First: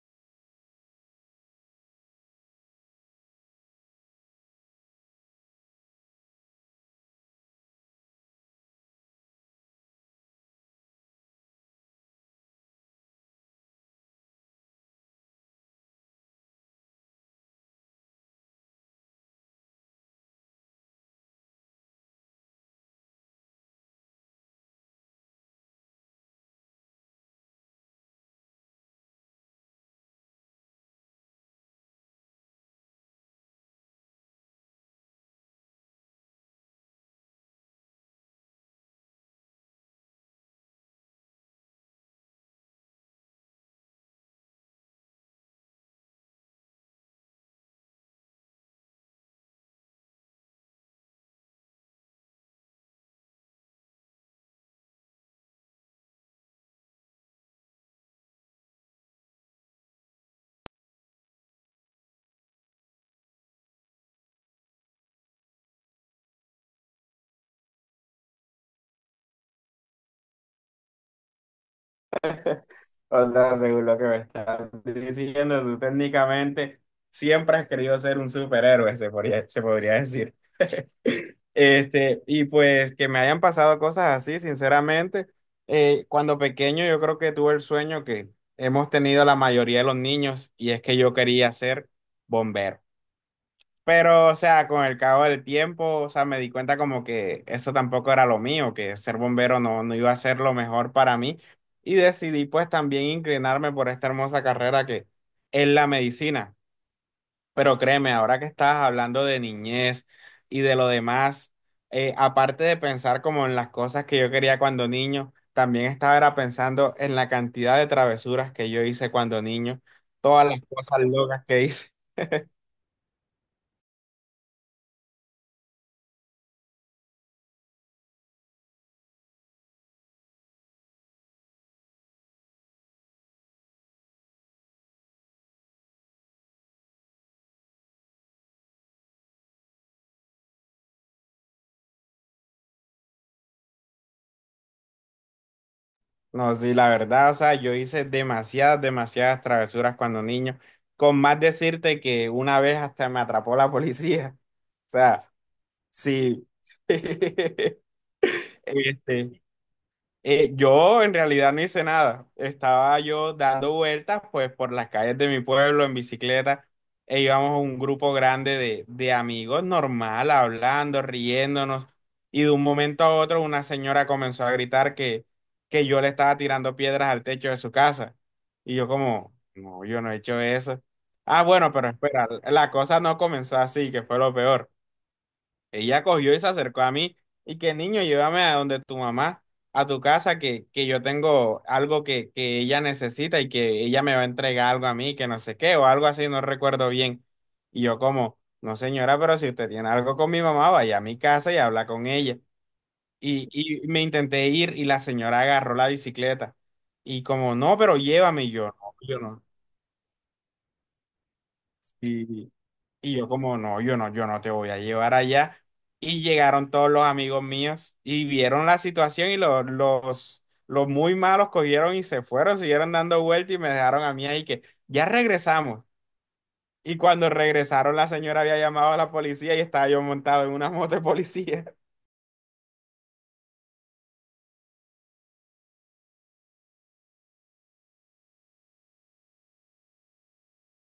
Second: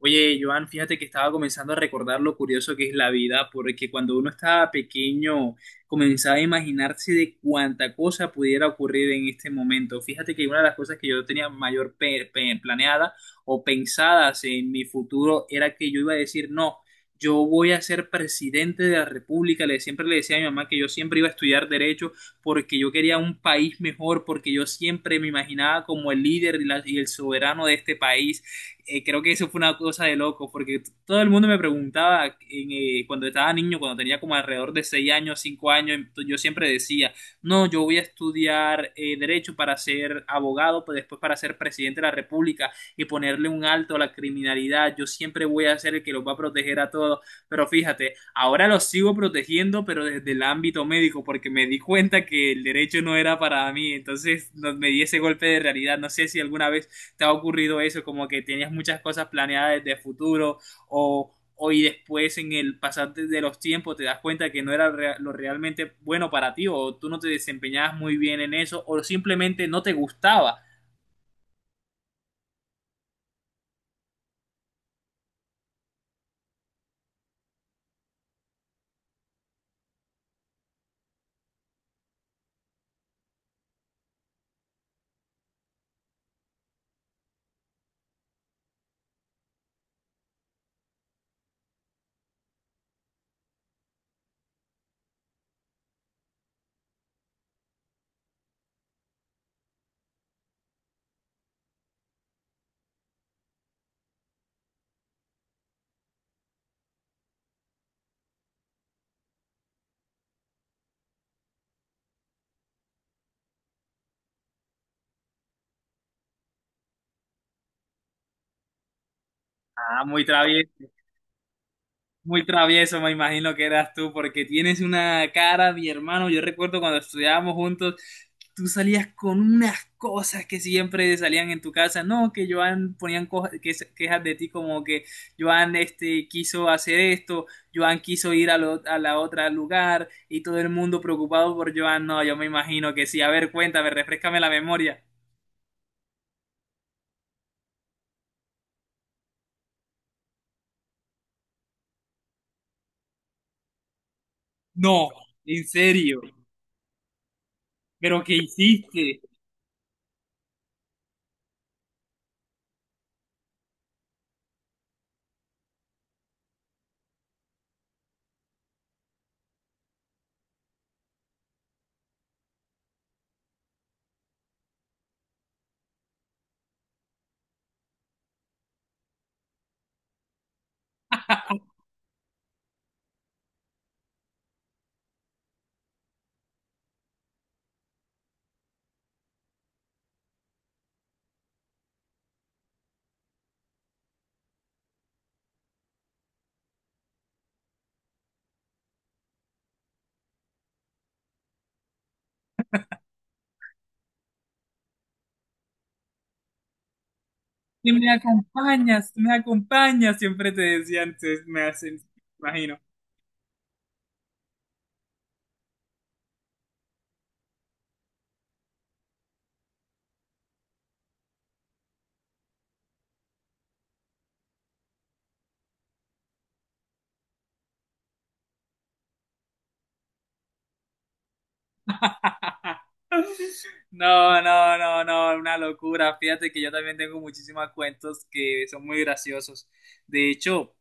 Oye, Joan, fíjate que estaba comenzando a recordar lo curioso que es la vida, porque cuando uno estaba pequeño comenzaba a imaginarse de cuánta cosa pudiera ocurrir en este momento. Fíjate que una de las cosas que yo tenía mayor planeada o pensadas en mi futuro era que yo iba a decir, no, yo voy a ser presidente de la República. Le, siempre le decía a mi mamá que yo siempre iba a estudiar derecho porque yo quería un país mejor, porque yo siempre me imaginaba como el líder y el soberano de este país. Creo que eso fue una cosa de loco, porque todo el mundo me preguntaba cuando estaba niño, cuando tenía como alrededor de 6 años, 5 años, yo siempre decía, no, yo voy a estudiar derecho para ser abogado, pues después para ser presidente de la República y ponerle un alto a la criminalidad, yo siempre voy a ser el que los va a proteger a todos, pero fíjate, ahora los sigo protegiendo, pero desde el ámbito médico, porque me di cuenta que el derecho no era para mí, entonces me di ese golpe de realidad, no sé si alguna vez te ha ocurrido eso, como que tenías muchas cosas planeadas desde futuro o hoy después en el pasar de los tiempos te das cuenta que no era lo realmente bueno para ti o tú no te desempeñabas muy bien en eso o simplemente no te gustaba. O sea, según lo que me estás diciendo, tú técnicamente siempre has querido ser un superhéroe, se podría decir. Y pues que me hayan pasado cosas así, sinceramente, cuando pequeño yo creo que tuve el sueño que hemos tenido la mayoría de los niños, y es que yo quería ser bombero. Pero, o sea, con el cabo del tiempo, o sea, me di cuenta como que eso tampoco era lo mío, que ser bombero no iba a ser lo mejor para mí. Y decidí pues también inclinarme por esta hermosa carrera que es la medicina. Pero créeme, ahora que estabas hablando de niñez y de lo demás, aparte de pensar como en las cosas que yo quería cuando niño, también estaba era pensando en la cantidad de travesuras que yo hice cuando niño, Ah, muy todas las travieso. cosas locas que hice. Muy travieso, me imagino que eras tú, porque tienes una cara, mi hermano. Yo recuerdo cuando estudiábamos juntos, tú salías con unas cosas que siempre salían en tu casa. No, que Joan ponían quejas de ti como que Joan este, quiso hacer esto, Joan quiso ir a, a la otra lugar y todo el mundo preocupado por Joan. No, yo me imagino que sí. A ver, cuéntame, refrescame la memoria. No, sí, la verdad, o sea, yo hice demasiadas travesuras cuando niño, con más decirte que una vez hasta me atrapó la policía. O No, sea, en serio. sí. ¿Pero qué hiciste? Este, yo en realidad no hice nada. Estaba yo dando vueltas pues por las calles de mi pueblo en bicicleta e íbamos un grupo grande de amigos normal, hablando, riéndonos, y de un momento a otro una señora comenzó a gritar que yo le estaba tirando piedras al techo de su casa. Y yo como, no, yo no he hecho eso. Ah, bueno, pero espera, la cosa no comenzó así, que fue lo peor. Ella cogió y se acercó a mí y que niño, llévame a donde tu mamá, a tu casa, que yo tengo algo que ella necesita y que ella me va a entregar algo a mí, que no sé qué, o algo así, no recuerdo bien. Y yo como, no señora, pero si usted tiene algo con mi mamá, vaya a mi casa y habla con ella. Y me intenté ir y la señora agarró la bicicleta. Y como, no, pero Y me llévame. Y yo, no, acompañas, yo si me no. acompañas, siempre te decían, me hacen, Sí. me imagino. Y yo como, no, yo no te voy a llevar allá. Y llegaron todos los amigos míos y vieron la situación, y los muy malos cogieron y se fueron, siguieron dando vueltas y me dejaron a mí ahí que ya regresamos. Y cuando regresaron, la señora había llamado a la policía y estaba yo montado en una moto de policía. No, no, no, no, una locura. Fíjate que yo también tengo muchísimos cuentos que son muy graciosos. De hecho,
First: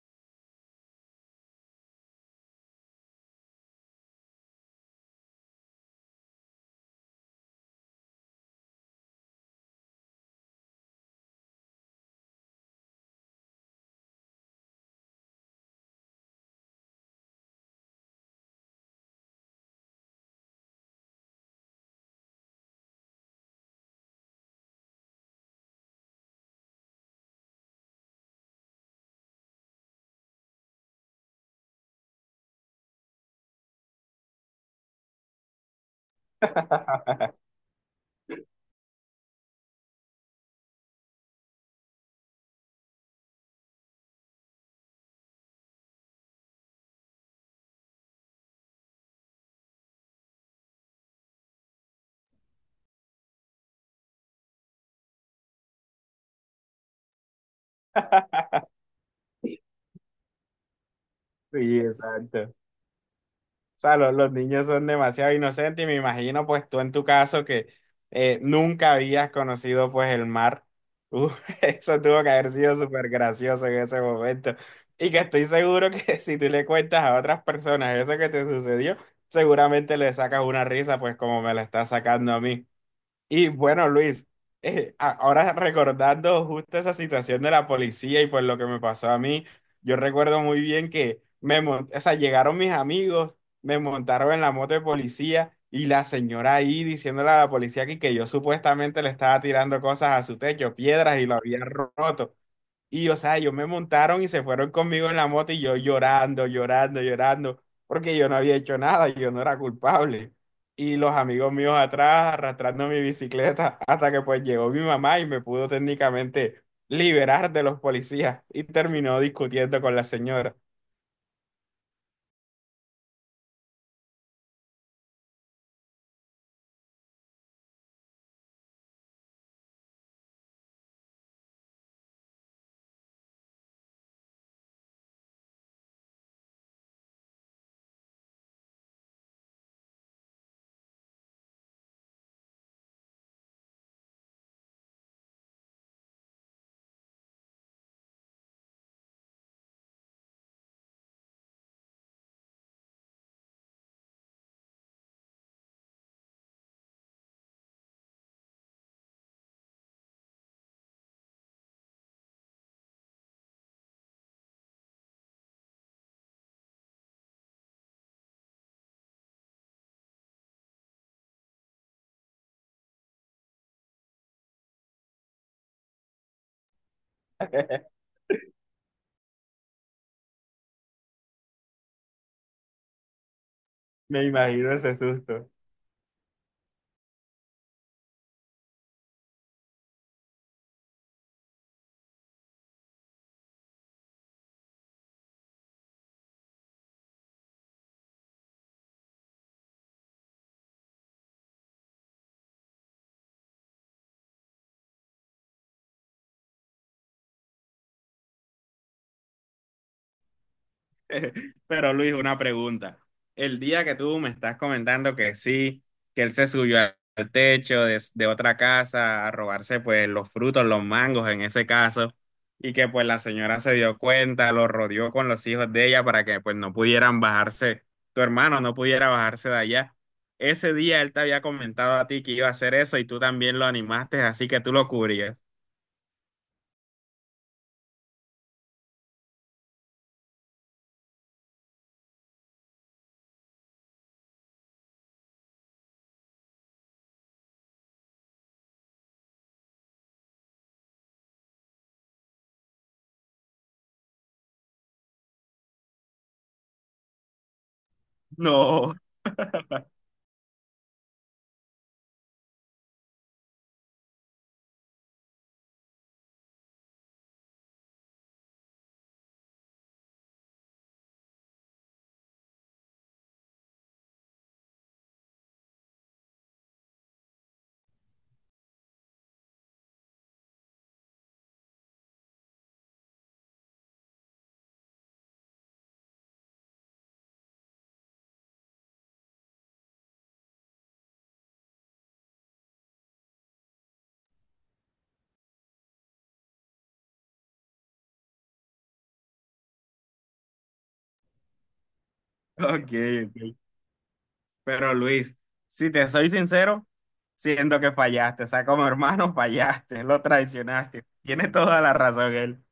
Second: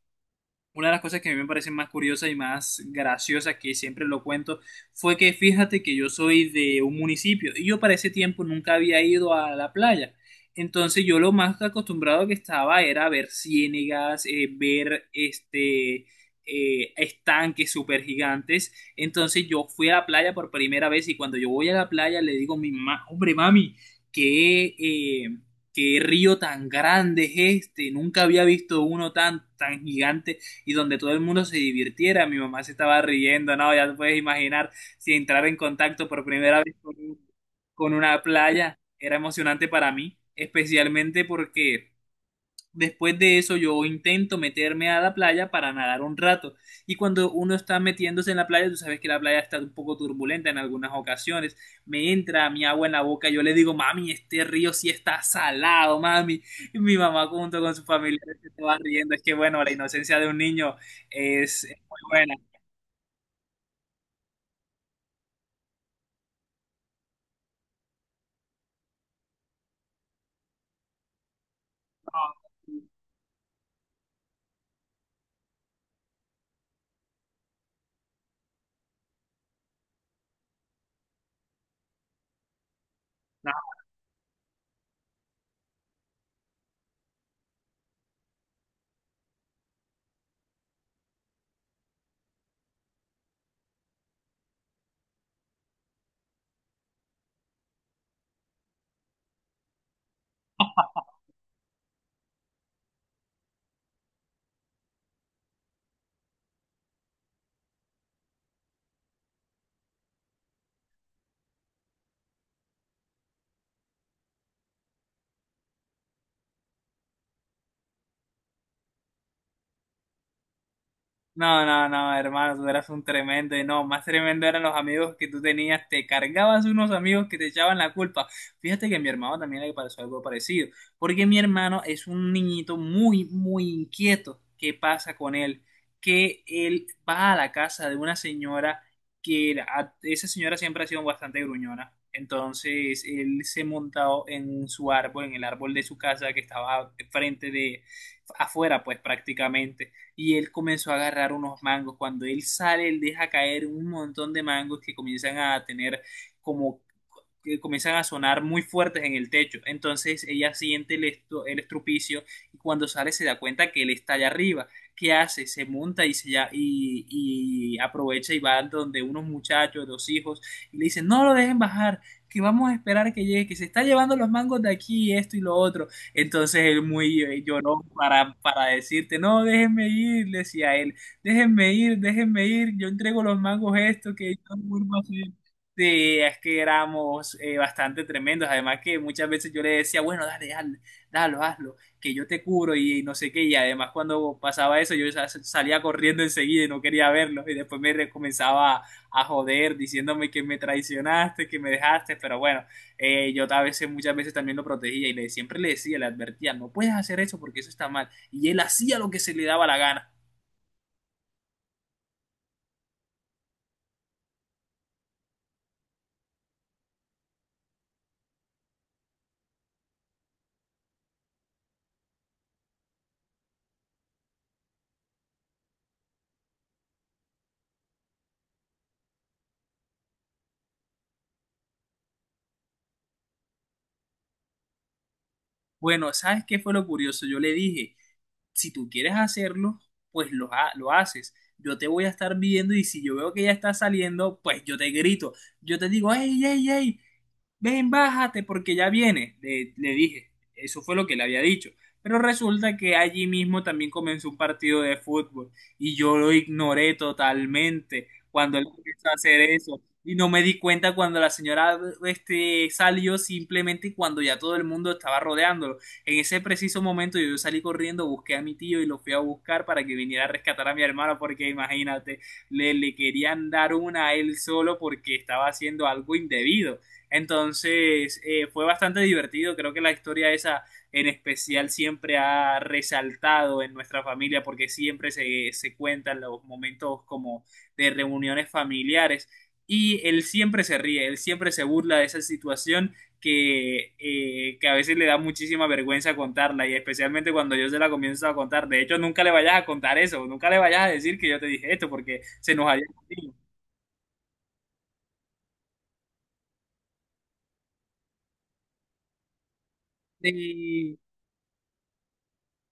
una de las cosas que a mí me parecen más curiosas y más graciosas, que siempre lo cuento, fue que fíjate que yo soy de un municipio y yo para ese tiempo nunca había ido a la playa. Entonces yo lo más acostumbrado que estaba era ver ciénagas, ver estanques súper gigantes. Entonces yo fui a la playa por primera vez y cuando yo voy a la playa le digo a mi mamá, hombre, mami, qué, eh, qué río tan grande es este, nunca había visto uno tan, tan gigante y donde todo el mundo se divirtiera. Mi mamá se estaba riendo, no, ya te puedes imaginar, si entrar en contacto por primera vez con una playa era emocionante para mí, especialmente porque después de eso yo intento meterme a la playa para nadar un rato. Y cuando uno está metiéndose en la playa, tú sabes que la playa está un poco turbulenta en algunas ocasiones. Me entra mi agua en la boca, yo le digo, mami, este río sí está salado, mami. Y mi mamá junto con sus familiares se estaba riendo. Es que bueno, la inocencia de un niño es Sí, muy buena. exacto. sea, los niños son demasiado inocentes, y me imagino pues tú en tu caso que nunca habías conocido pues el mar. Uh, eso No, tuvo que haber sido no. súper gracioso en ese momento. Y que estoy seguro que si tú le cuentas a otras personas eso que te sucedió, seguramente le sacas una risa pues como me la está sacando a mí. Y bueno, Luis, ahora recordando justo esa situación de la policía y pues lo que me pasó a mí, yo recuerdo muy bien que o sea, llegaron mis amigos, me montaron en la moto de policía y la señora ahí diciéndole a la policía que yo supuestamente le estaba tirando cosas a su techo, piedras, y lo había roto. Y, o sea, ellos me montaron y se fueron conmigo en la moto y yo llorando, porque yo no había hecho nada, yo no era culpable. Y los amigos míos atrás arrastrando mi bicicleta hasta que pues llegó mi mamá y me pudo técnicamente liberar de los policías, y terminó discutiendo con la señora. No, no, no, hermano, tú eras un tremendo y no, más tremendo eran los amigos que tú tenías, te cargabas unos amigos que te echaban la culpa. Fíjate que a mi hermano también le pasó algo parecido, porque mi hermano es un niñito muy, muy inquieto. ¿Qué pasa con él? Que él va a la casa de una señora esa señora siempre ha sido bastante gruñona. Entonces él se montó en su árbol, en el árbol de su casa que estaba frente de afuera, pues prácticamente, y él comenzó a agarrar unos mangos. Cuando él sale, él deja caer un montón de mangos que comienzan a tener como que comienzan a sonar muy fuertes en el techo. Entonces ella siente el, el estrupicio y cuando sale se da cuenta que él está allá arriba. ¿Qué hace? Se monta y, y aprovecha y va donde unos muchachos, dos hijos, y le dicen, no lo dejen bajar, que vamos a esperar que llegue, que se está llevando los mangos de aquí, esto y lo otro. Entonces él muy lloró para decirte, no, déjenme ir, decía él, déjenme ir, yo entrego los mangos esto Me que yo no imagino ese vuelvo a hacer. susto. Sí, es que éramos bastante tremendos, además que muchas veces yo le decía, bueno, dale, dale, dalo, hazlo, que yo te cubro y no sé qué, y además cuando pasaba eso yo salía corriendo enseguida y no quería verlo, y después comenzaba a joder diciéndome que me traicionaste, que me dejaste, pero bueno, yo a veces, muchas veces también lo protegía y le, siempre le decía, le advertía, no puedes hacer eso porque eso está mal. Y él hacía lo que se le daba la gana. Pero Luis, una pregunta. El día que tú me estás comentando que sí, que él se subió al techo de otra casa a robarse pues los frutos, los mangos en ese caso, y que pues la señora se dio cuenta, lo rodeó con los hijos de ella para que pues no pudieran bajarse, tu hermano no pudiera bajarse de allá. Ese día él te había comentado a ti que iba a hacer eso y tú también lo animaste, así que tú lo cubrías. Bueno, ¿sabes qué fue lo curioso? Yo le dije, si tú quieres hacerlo, pues lo haces. Yo te voy a estar viendo y si yo veo que ya está saliendo, pues yo te grito. Yo te digo, hey, hey, hey, ven, bájate porque ya viene, le dije, eso fue lo que le había dicho. Pero resulta que allí mismo también comenzó un partido de fútbol y yo lo ignoré totalmente cuando él No. comenzó a hacer eso. Y no me di cuenta cuando la señora este, salió simplemente cuando ya todo el mundo estaba rodeándolo. En ese preciso momento yo salí corriendo, busqué a mi tío y lo fui a buscar para que viniera a rescatar a mi hermano porque imagínate, le querían dar una a él solo porque estaba haciendo algo indebido. Entonces fue bastante divertido, creo que la historia esa en especial siempre ha resaltado en nuestra familia porque siempre se cuentan los momentos como de reuniones familiares y él siempre se ríe, él siempre se burla de esa situación que a veces le da muchísima vergüenza contarla y especialmente cuando yo se la comienzo a contar. De hecho, nunca le vayas a contar eso, nunca le vayas a decir que yo te dije esto porque se nos haya... Ok, ok. Pero Luis, si te soy sincero, siento que fallaste. O sea, como hermano, fallaste, lo Sí, traicionaste. Tiene toda la razón él.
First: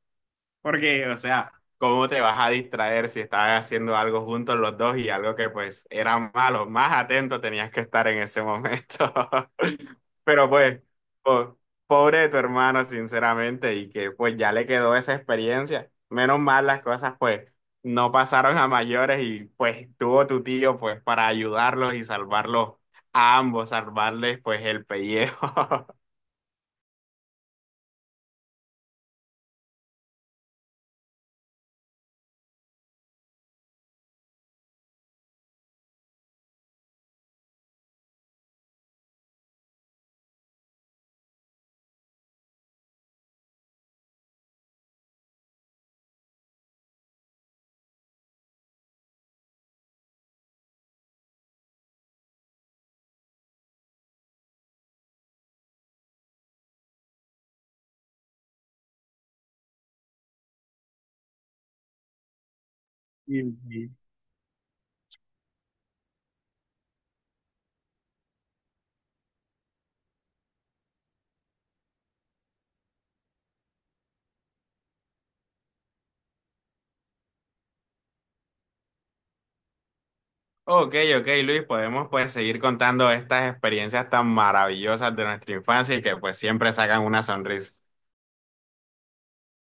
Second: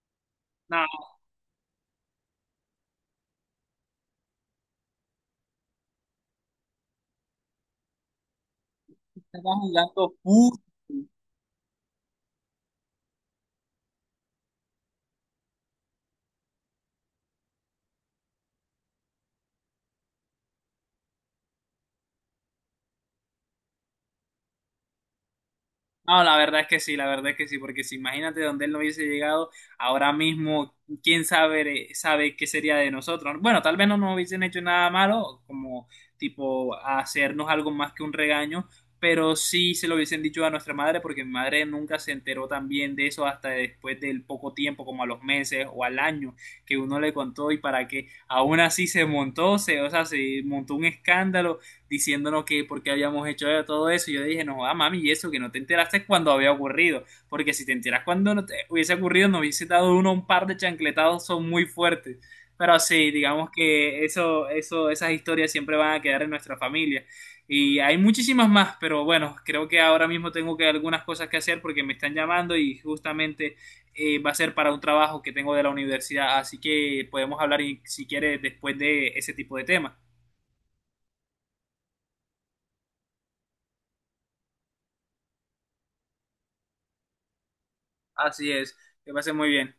no, Porque, o sea, ¿cómo te vas a distraer si estabas haciendo algo juntos los dos y algo que pues era malo? Más atento tenías que estar en ese momento. estaba jugando Pero fútbol. pues, po- pobre de tu hermano, sinceramente, y que pues ya le quedó esa experiencia. Menos mal las cosas pues no pasaron a mayores y pues tuvo tu tío pues para ayudarlos y salvarlos a ambos, salvarles pues el pellejo. No, la verdad es que sí, la verdad es que sí, porque si imagínate donde él no hubiese llegado, ahora mismo, quién sabe, sabe qué sería de nosotros. Bueno, tal vez no nos hubiesen hecho nada malo, como tipo hacernos algo más que un regaño, pero sí se lo hubiesen dicho a nuestra madre, porque mi madre nunca se enteró también de eso hasta después del poco tiempo, como a los meses o al año que uno le contó y para que aún así se montó, o sea, se montó un escándalo diciéndonos que por qué habíamos hecho todo eso. Yo dije, no, ah, mami, y eso, que no te enteraste cuando había ocurrido. Porque si te enteras cuando no te hubiese ocurrido, nos hubiese dado uno un par de chancletados, son muy fuertes. Pero sí, digamos Y que eso, esas historias siempre van a quedar en nuestra familia. Y hay muchísimas más, pero bueno, creo que ahora mismo tengo que algunas cosas que hacer porque me están llamando y justamente va a ser para un trabajo que tengo de la universidad. Así que podemos hablar, si quieres, después de ese tipo de temas. ok, ok, Luis, podemos pues seguir contando estas experiencias tan maravillosas de nuestra infancia y que pues siempre sacan una sonrisa. Así es, que pase muy bien.